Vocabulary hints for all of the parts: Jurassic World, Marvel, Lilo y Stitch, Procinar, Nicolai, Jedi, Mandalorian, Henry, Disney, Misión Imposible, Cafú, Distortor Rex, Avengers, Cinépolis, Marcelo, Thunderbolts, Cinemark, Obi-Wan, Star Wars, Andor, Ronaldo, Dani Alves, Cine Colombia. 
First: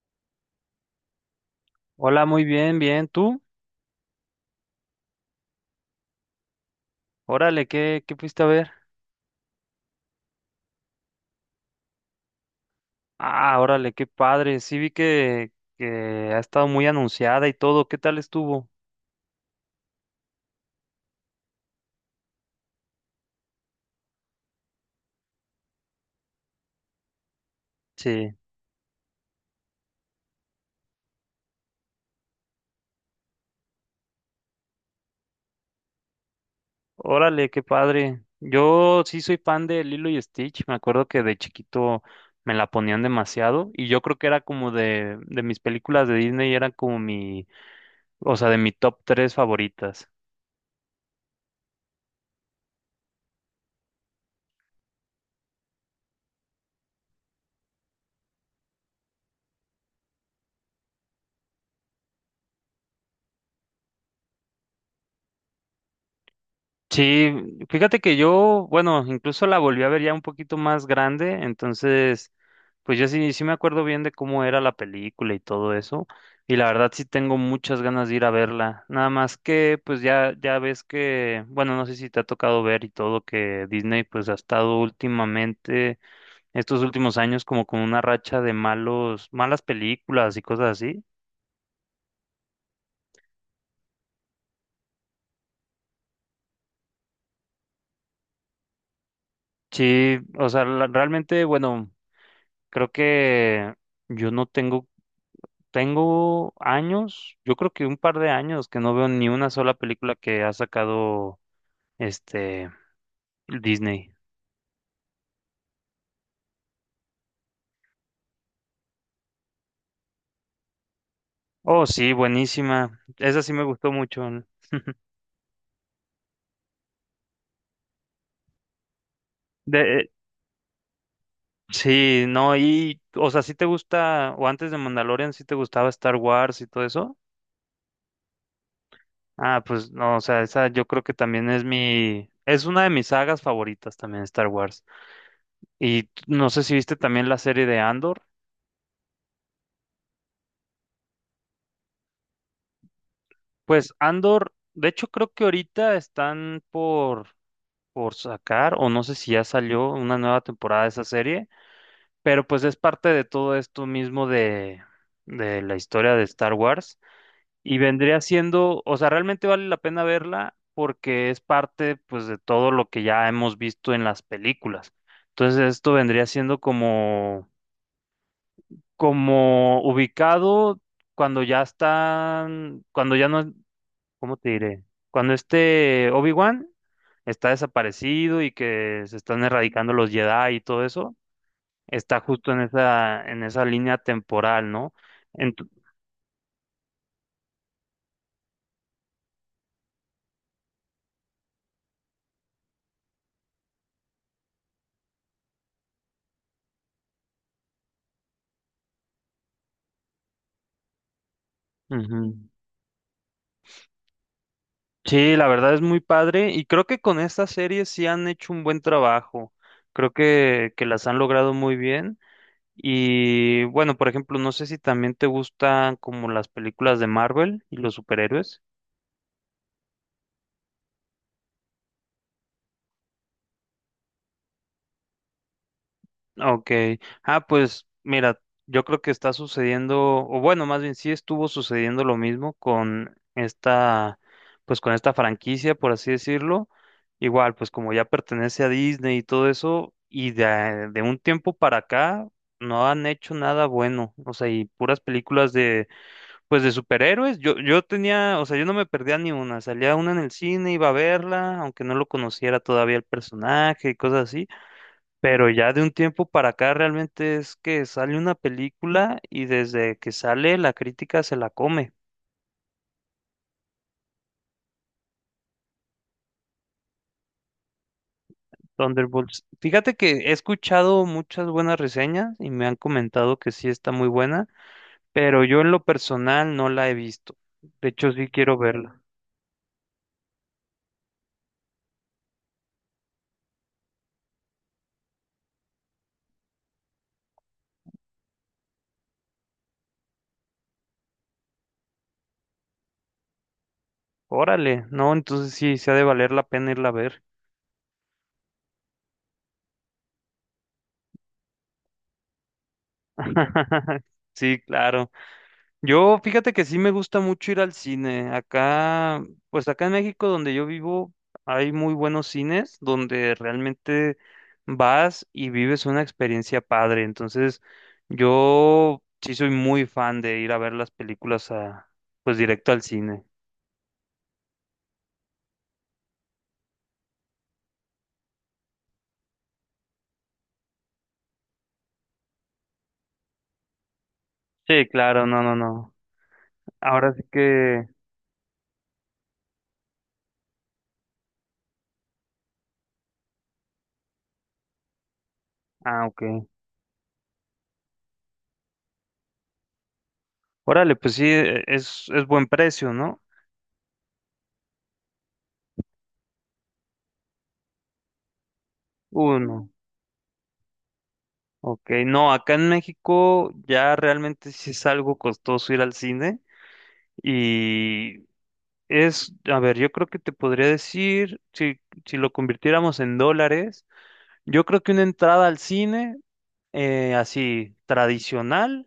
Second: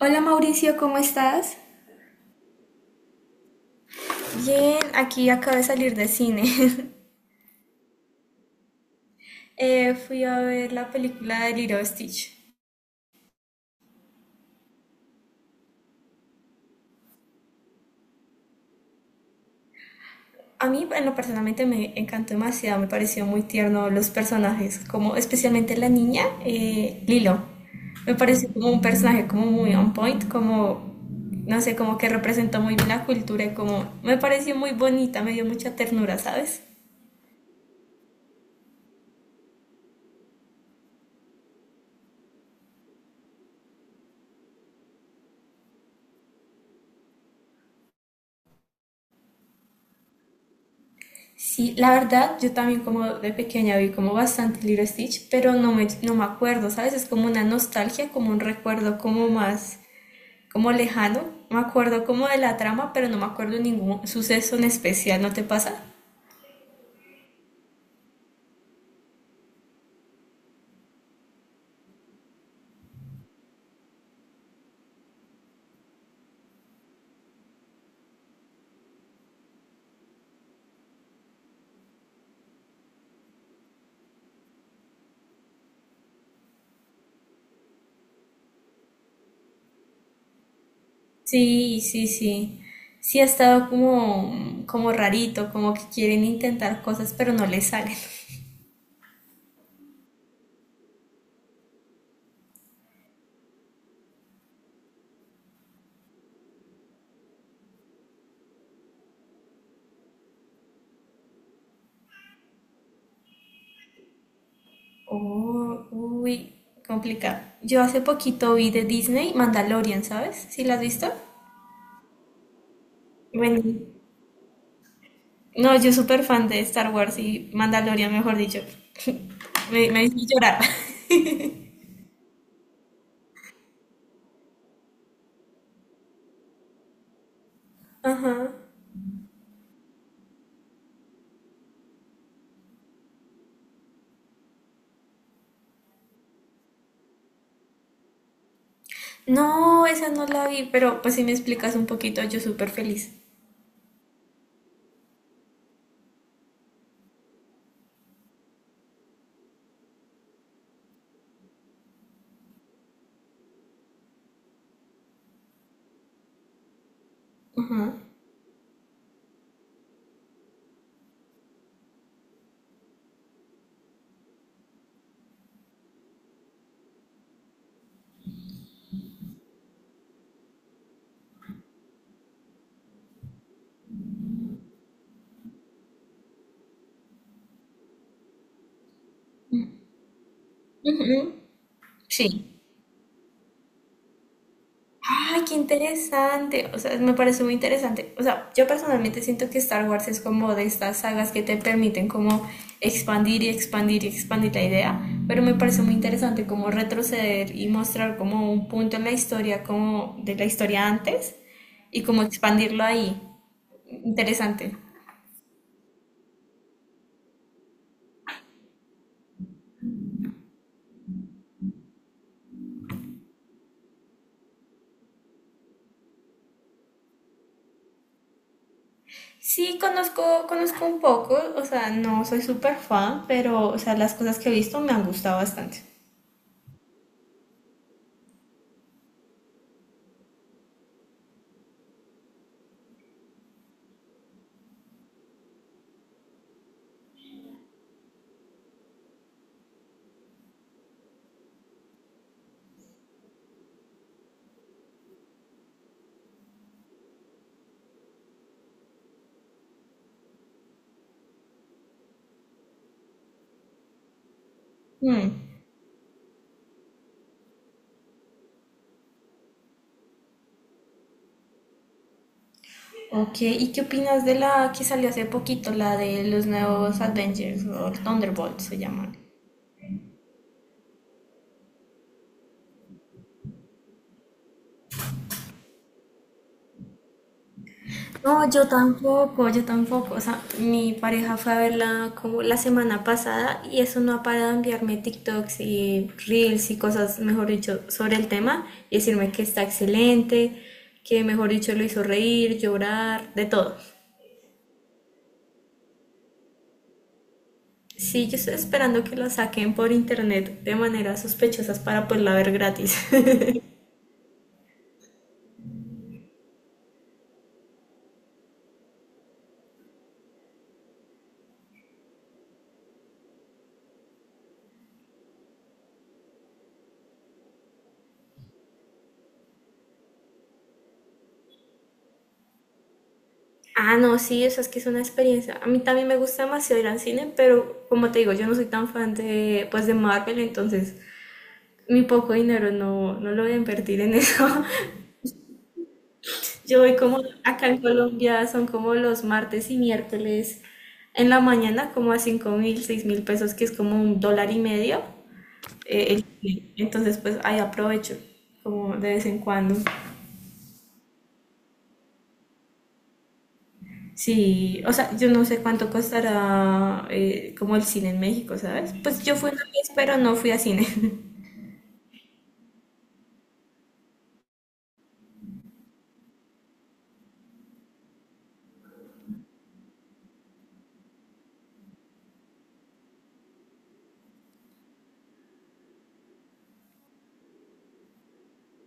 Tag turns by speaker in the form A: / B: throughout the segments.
A: Hola Mauricio, ¿cómo estás?
B: Hola, muy bien, bien. ¿Tú?
A: Bien, aquí acabo de salir de cine.
B: Órale, ¿qué fuiste a ver?
A: Fui a ver la película de Lilo y Stitch.
B: Ah, órale, qué padre. Sí vi que ha estado muy anunciada y todo. ¿Qué tal estuvo?
A: A mí, en lo personalmente, me encantó demasiado, me pareció muy tierno los personajes, como especialmente la niña, Lilo. Me
B: Sí.
A: pareció como un personaje como muy on point, como, no sé, como que representó muy bien la cultura y como me pareció muy bonita, me dio mucha ternura, ¿sabes?
B: Órale, qué padre. Yo sí soy fan de Lilo y Stitch. Me acuerdo que de chiquito me la ponían demasiado y yo creo que era como de mis películas de Disney, era como mi, o sea, de mi top tres favoritas.
A: Sí, la verdad, yo también como de pequeña vi como bastante Lilo y Stitch, pero no me acuerdo, ¿sabes? Es como una nostalgia, como un recuerdo como más, como lejano. Me acuerdo como de la trama, pero no me acuerdo ningún suceso en especial, ¿no te pasa?
B: Sí, fíjate que yo, bueno, incluso la volví a ver ya un poquito más grande, entonces pues yo sí, sí me acuerdo bien de cómo era la película y todo eso, y la verdad sí tengo muchas ganas de ir a verla. Nada más que, pues ya, ya ves que, bueno, no sé si te ha tocado ver y todo que Disney pues ha estado últimamente, estos últimos años como con una racha de malos, malas películas y cosas así.
A: Sí, sí, sí. Sí ha estado como, como rarito, como que quieren intentar cosas, pero no les salen.
B: Sí, o sea, realmente, bueno, creo que yo no tengo, tengo años, yo creo que un par de años que no veo ni una sola película que ha sacado este Disney.
A: Oh, uy, complicado. Yo hace poquito vi de Disney Mandalorian, ¿sabes? ¿Sí la has visto?
B: Oh, sí, buenísima. Esa sí me
A: Bueno,
B: gustó mucho, ¿no?
A: no, yo súper fan de Star Wars y Mandalorian, mejor dicho.
B: De,
A: Me hizo llorar.
B: sí, no, y, o sea, sí te gusta, o antes de Mandalorian, sí te gustaba Star Wars y todo eso. Ah, pues no, o sea, esa yo creo que también es mi, es una de mis sagas favoritas también, Star Wars. Y no sé si viste también la serie de Andor.
A: No, esa no la vi, pero pues si me explicas un poquito, yo súper feliz.
B: Pues Andor, de hecho creo que ahorita están por sacar, o no sé si ya salió una nueva temporada de esa serie. Pero pues es parte de todo esto mismo de la historia de Star Wars y
A: Ajá.
B: vendría siendo, o sea, realmente vale la pena verla porque es parte pues de todo lo que ya hemos visto en las películas. Entonces esto vendría siendo como, como ubicado cuando ya están, cuando ya no, ¿cómo te diré? Cuando este Obi-Wan está desaparecido y que se están erradicando los Jedi y todo eso
A: Ujú.
B: está
A: Sí.
B: justo en esa línea temporal, ¿no?
A: Ay, qué
B: Ent-
A: interesante. O sea, me parece muy interesante. O sea, yo personalmente siento que Star Wars es como de estas sagas que te permiten como expandir y expandir y expandir la idea, pero me parece muy interesante como retroceder y mostrar como un punto en la historia, como de la historia antes y como
B: Ujú.
A: expandirlo ahí. Interesante.
B: Sí, la verdad es muy padre y creo que con esta serie sí han hecho un buen trabajo. Creo que las han logrado muy bien. Y bueno, por ejemplo, no sé si también te gustan como las películas de Marvel y los superhéroes.
A: Sí, conozco, conozco un poco, o sea, no soy súper fan, pero, o sea, las cosas que he visto me han gustado bastante.
B: Ok, pues mira, yo creo que está sucediendo, o bueno, más bien sí estuvo sucediendo lo mismo con esta, pues con esta franquicia, por así decirlo. Igual, pues como ya pertenece a Disney y todo eso, y de un tiempo para acá no han hecho nada bueno, o sea, y puras películas de, pues de superhéroes. Yo tenía, o sea, yo no me perdía ni una, salía una en el cine, iba a verla, aunque no lo conociera todavía el personaje y cosas así.
A: Mm.
B: Pero ya de un tiempo para acá realmente es que sale una película y desde que sale la crítica se la come.
A: Ok, ¿y qué opinas de la que salió hace poquito, la de los nuevos Avengers, o Thunderbolts se llaman?
B: Thunderbolts. Fíjate que he escuchado muchas buenas reseñas y me han comentado que sí está muy buena, pero yo en lo personal no la he visto. De hecho, sí
A: No,
B: quiero
A: yo
B: verla.
A: tampoco, yo tampoco. O sea, mi pareja fue a verla como la semana pasada y eso no ha parado de enviarme TikToks y Reels y cosas, mejor dicho, sobre el tema y decirme que está excelente, que mejor dicho lo hizo reír, llorar, de todo.
B: Órale, no, entonces sí, se ha de valer la pena irla a ver.
A: Sí, yo estoy esperando que lo saquen por internet de maneras sospechosas para poderla ver gratis.
B: Sí, claro. Yo, fíjate que sí me gusta mucho ir al cine. Acá, pues acá en México donde yo vivo, hay muy buenos cines donde realmente vas y vives una experiencia padre. Entonces, yo sí soy muy fan de ir a ver las películas a, pues directo al cine.
A: Ah, no, sí, eso es que es una experiencia. A mí también me gusta demasiado ir al cine, pero como te digo, yo no soy tan fan de, pues, de Marvel, entonces mi poco dinero no lo voy a invertir en eso.
B: Sí, claro, no, no, no.
A: Yo voy
B: Ahora sí
A: como, acá en
B: que,
A: Colombia son como los martes y miércoles en la mañana, como a 5.000, 6.000 pesos, que es como un dólar y medio.
B: ah, ok.
A: El cine. Entonces, pues ahí aprovecho, como de vez en cuando.
B: Órale, pues sí, es buen precio, ¿no?
A: Sí, o sea, yo no sé cuánto costará como el cine en México, ¿sabes? Pues yo fui una
B: Uno.
A: vez, pero no fui a cine.
B: Ok, no, acá en México ya realmente sí es algo costoso ir al cine. Y es, a ver, yo creo que te podría decir, si, si lo convirtiéramos en dólares, yo creo que una entrada al cine, así tradicional,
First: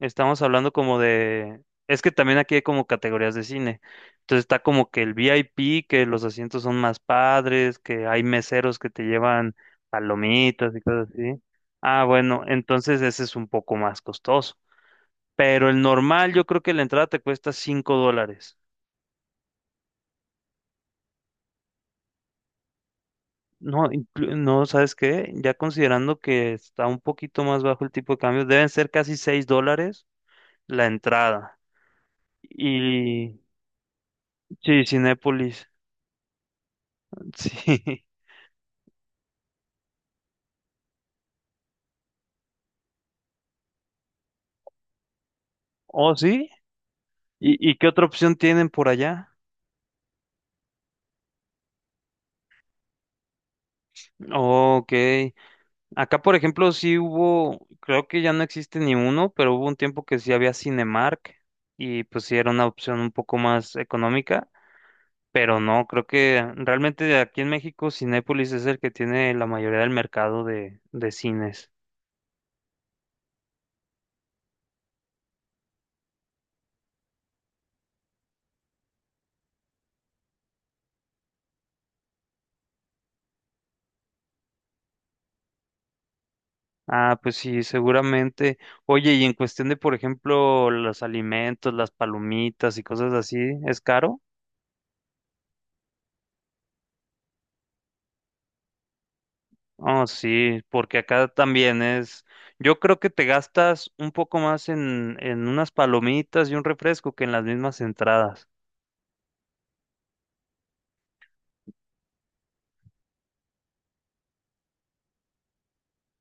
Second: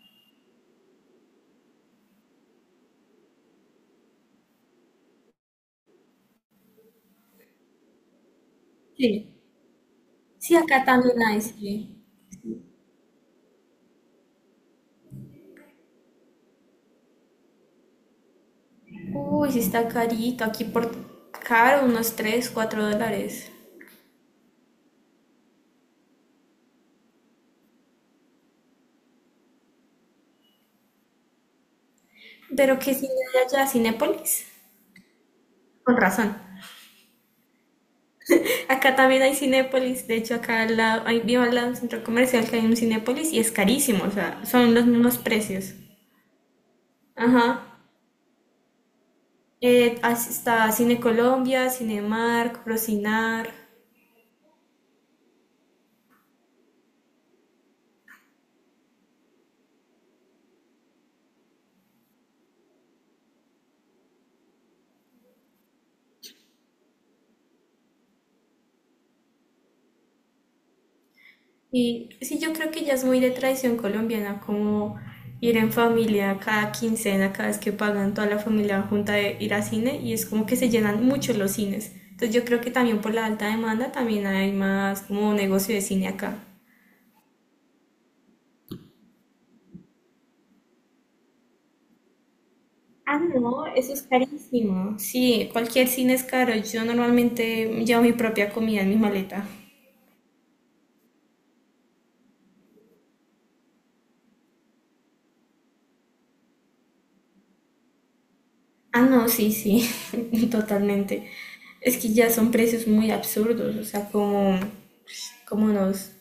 B: estamos hablando como de, es que también aquí hay como categorías de cine. Entonces está como que el VIP, que los asientos son más padres, que hay meseros que te
A: Sí,
B: llevan
A: sí,
B: palomitas y
A: acá
B: cosas
A: también hay,
B: así.
A: sí.
B: Ah, bueno, entonces ese es un poco más costoso. Pero el normal, yo creo que la entrada te cuesta 5 dólares.
A: Uy, sí está carito, aquí por caro, unos 3, 4 dólares.
B: No, no, ¿sabes qué? Ya considerando que está un poquito más bajo el tipo de cambio, deben ser casi 6 dólares la entrada.
A: Pero ¿qué cine
B: Y
A: hay allá? ¿Cinépolis?
B: sí, Cinépolis.
A: Con razón.
B: Sí.
A: Acá también hay Cinépolis, de hecho acá al lado, ahí vivo al lado de un centro comercial que hay un Cinépolis y es carísimo, o sea, son los mismos precios.
B: ¿Oh, sí?
A: Ajá.
B: Y qué otra opción tienen por allá?
A: Está Cine Colombia, Cinemark, Procinar.
B: Oh, ok. Acá, por ejemplo, sí hubo, creo que ya no existe ni uno, pero hubo un tiempo que sí había Cinemark y pues sí era una opción un poco más económica. Pero no, creo que realmente aquí en México Cinépolis es el que tiene la mayoría del mercado de cines.
A: Y sí, yo creo que ya es muy de tradición colombiana, como ir en familia cada quincena, cada vez que pagan toda la familia junta de ir a cine, y es como que se llenan mucho los cines. Entonces yo creo que también por la alta demanda también hay más como negocio de cine acá.
B: Ah, pues sí, seguramente. Oye, y en cuestión de, por ejemplo, los alimentos, las palomitas y cosas
A: Ah,
B: así,
A: no,
B: ¿es
A: eso es
B: caro?
A: carísimo. Sí, cualquier cine es caro. Yo normalmente llevo mi propia comida en mi maleta.
B: Oh, sí, porque acá también es. Yo creo que te gastas un poco más en unas palomitas y un refresco que en las mismas entradas.
A: Ah, no, sí, sí, totalmente. Es que ya son precios muy absurdos, o sea, como, como unos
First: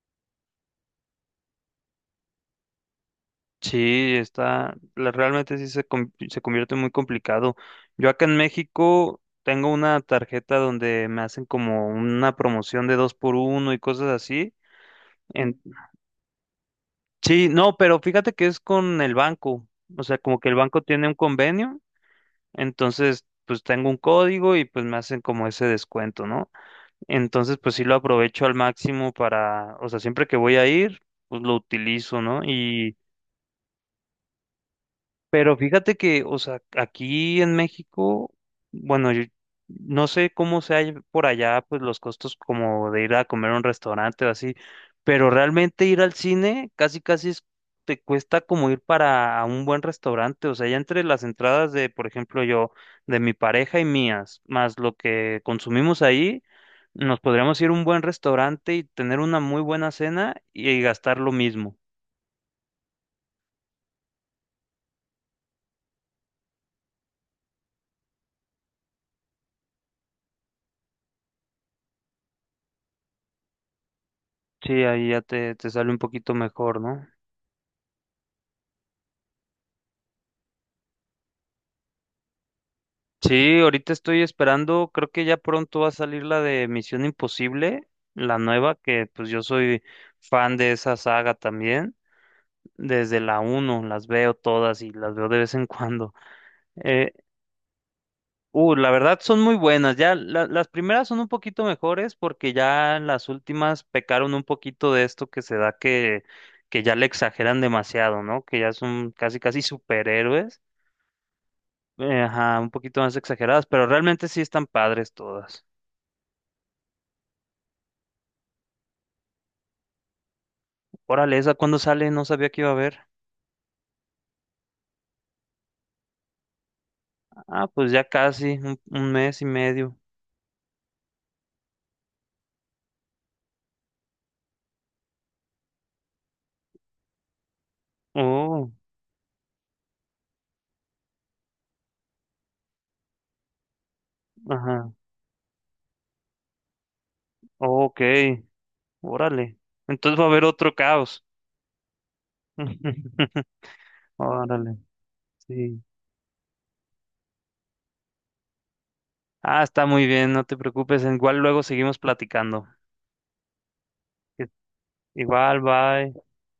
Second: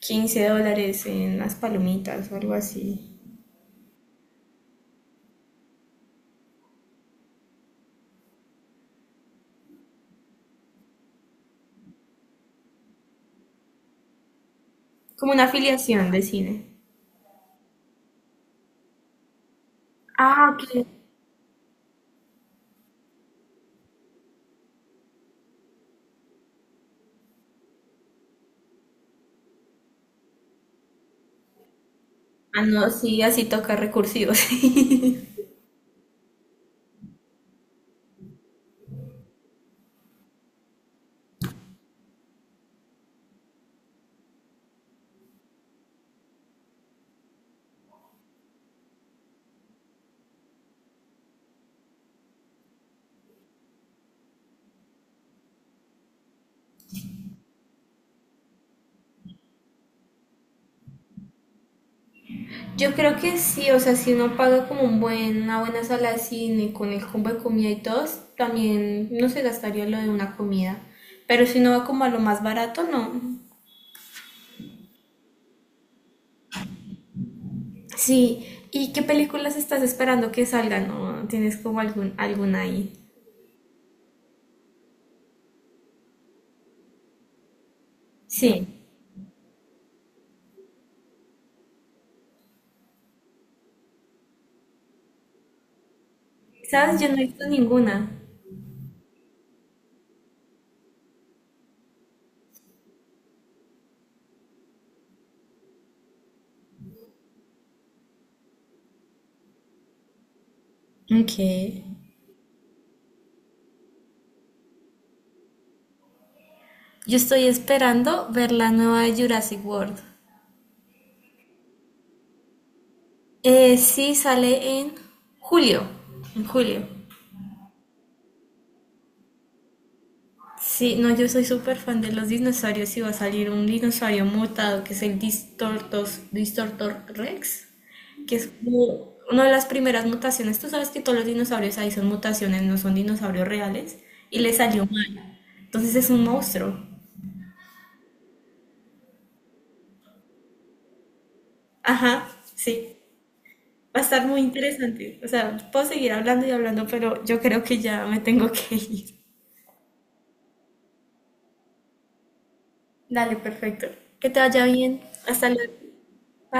A: 15 dólares en las palomitas o algo así.
B: Sí, está, realmente sí se, se convierte muy complicado. Yo acá en México tengo una tarjeta donde me hacen como una promoción de dos por uno y cosas así.
A: Como una
B: En,
A: afiliación de cine.
B: sí, no, pero fíjate que es con el banco. O sea, como que
A: Ah,
B: el banco
A: ok.
B: tiene un convenio, entonces pues tengo un código y pues me hacen como ese descuento, ¿no? Entonces pues sí lo aprovecho al máximo para, o sea, siempre que voy a ir, pues lo utilizo, ¿no?
A: Ah, no, sí, así toca recursivos.
B: Pero fíjate que, o sea, aquí en México, bueno, yo no sé cómo sea por allá, pues los costos como de ir a comer a un restaurante o así, pero realmente ir al cine casi casi te cuesta como ir para un buen restaurante, o sea, ya entre las entradas de, por ejemplo, yo, de mi pareja y mías, más lo que consumimos ahí, nos podríamos ir a un buen restaurante y tener una muy buena cena y gastar lo mismo.
A: Yo creo que sí, o sea, si uno paga como un buen, una buena sala de cine con el combo de comida y todo, también no se gastaría lo de una comida. Pero si uno va como a lo más barato, no.
B: Sí, ahí ya te sale un poquito mejor, ¿no?
A: Sí, ¿y qué películas estás esperando que salgan o tienes como algún, alguna ahí?
B: Sí, ahorita estoy esperando, creo que ya pronto va a salir la de Misión Imposible, la
A: Sí,
B: nueva, que pues yo soy fan de esa saga también, desde la uno las veo todas y las veo de vez en cuando.
A: sabes, yo
B: Eh,
A: no he visto ninguna.
B: la verdad son muy buenas, ya las primeras son un poquito mejores porque ya las últimas pecaron un poquito de esto que se da que ya le exageran demasiado, ¿no? Que ya son casi casi superhéroes,
A: Ok.
B: ajá, un poquito más exageradas, pero realmente sí están padres todas.
A: Yo estoy esperando ver la nueva de Jurassic World.
B: Órale, ¿esa cuándo sale? No sabía que iba a haber.
A: Sí, sale en julio. En julio.
B: Ah, pues ya casi, un mes y medio.
A: Sí, no, yo soy súper fan de los dinosaurios y va a salir un dinosaurio mutado que es el Distortos, Distortor Rex, que es
B: Oh,
A: como una de las primeras mutaciones. Tú sabes que todos los dinosaurios ahí son mutaciones, no son dinosaurios reales, y le salió
B: ajá.
A: mal. Entonces es un monstruo.
B: Oh, ok, órale. Entonces va a haber otro caos.
A: Ajá, sí. Va a estar muy
B: Órale,
A: interesante. O sea,
B: sí.
A: puedo seguir hablando y hablando, pero yo creo que ya me tengo que ir.
B: Ah, está muy bien, no te preocupes. Igual luego seguimos platicando.
A: Dale, perfecto. Que te vaya bien. Hasta
B: Igual,
A: luego.
B: bye.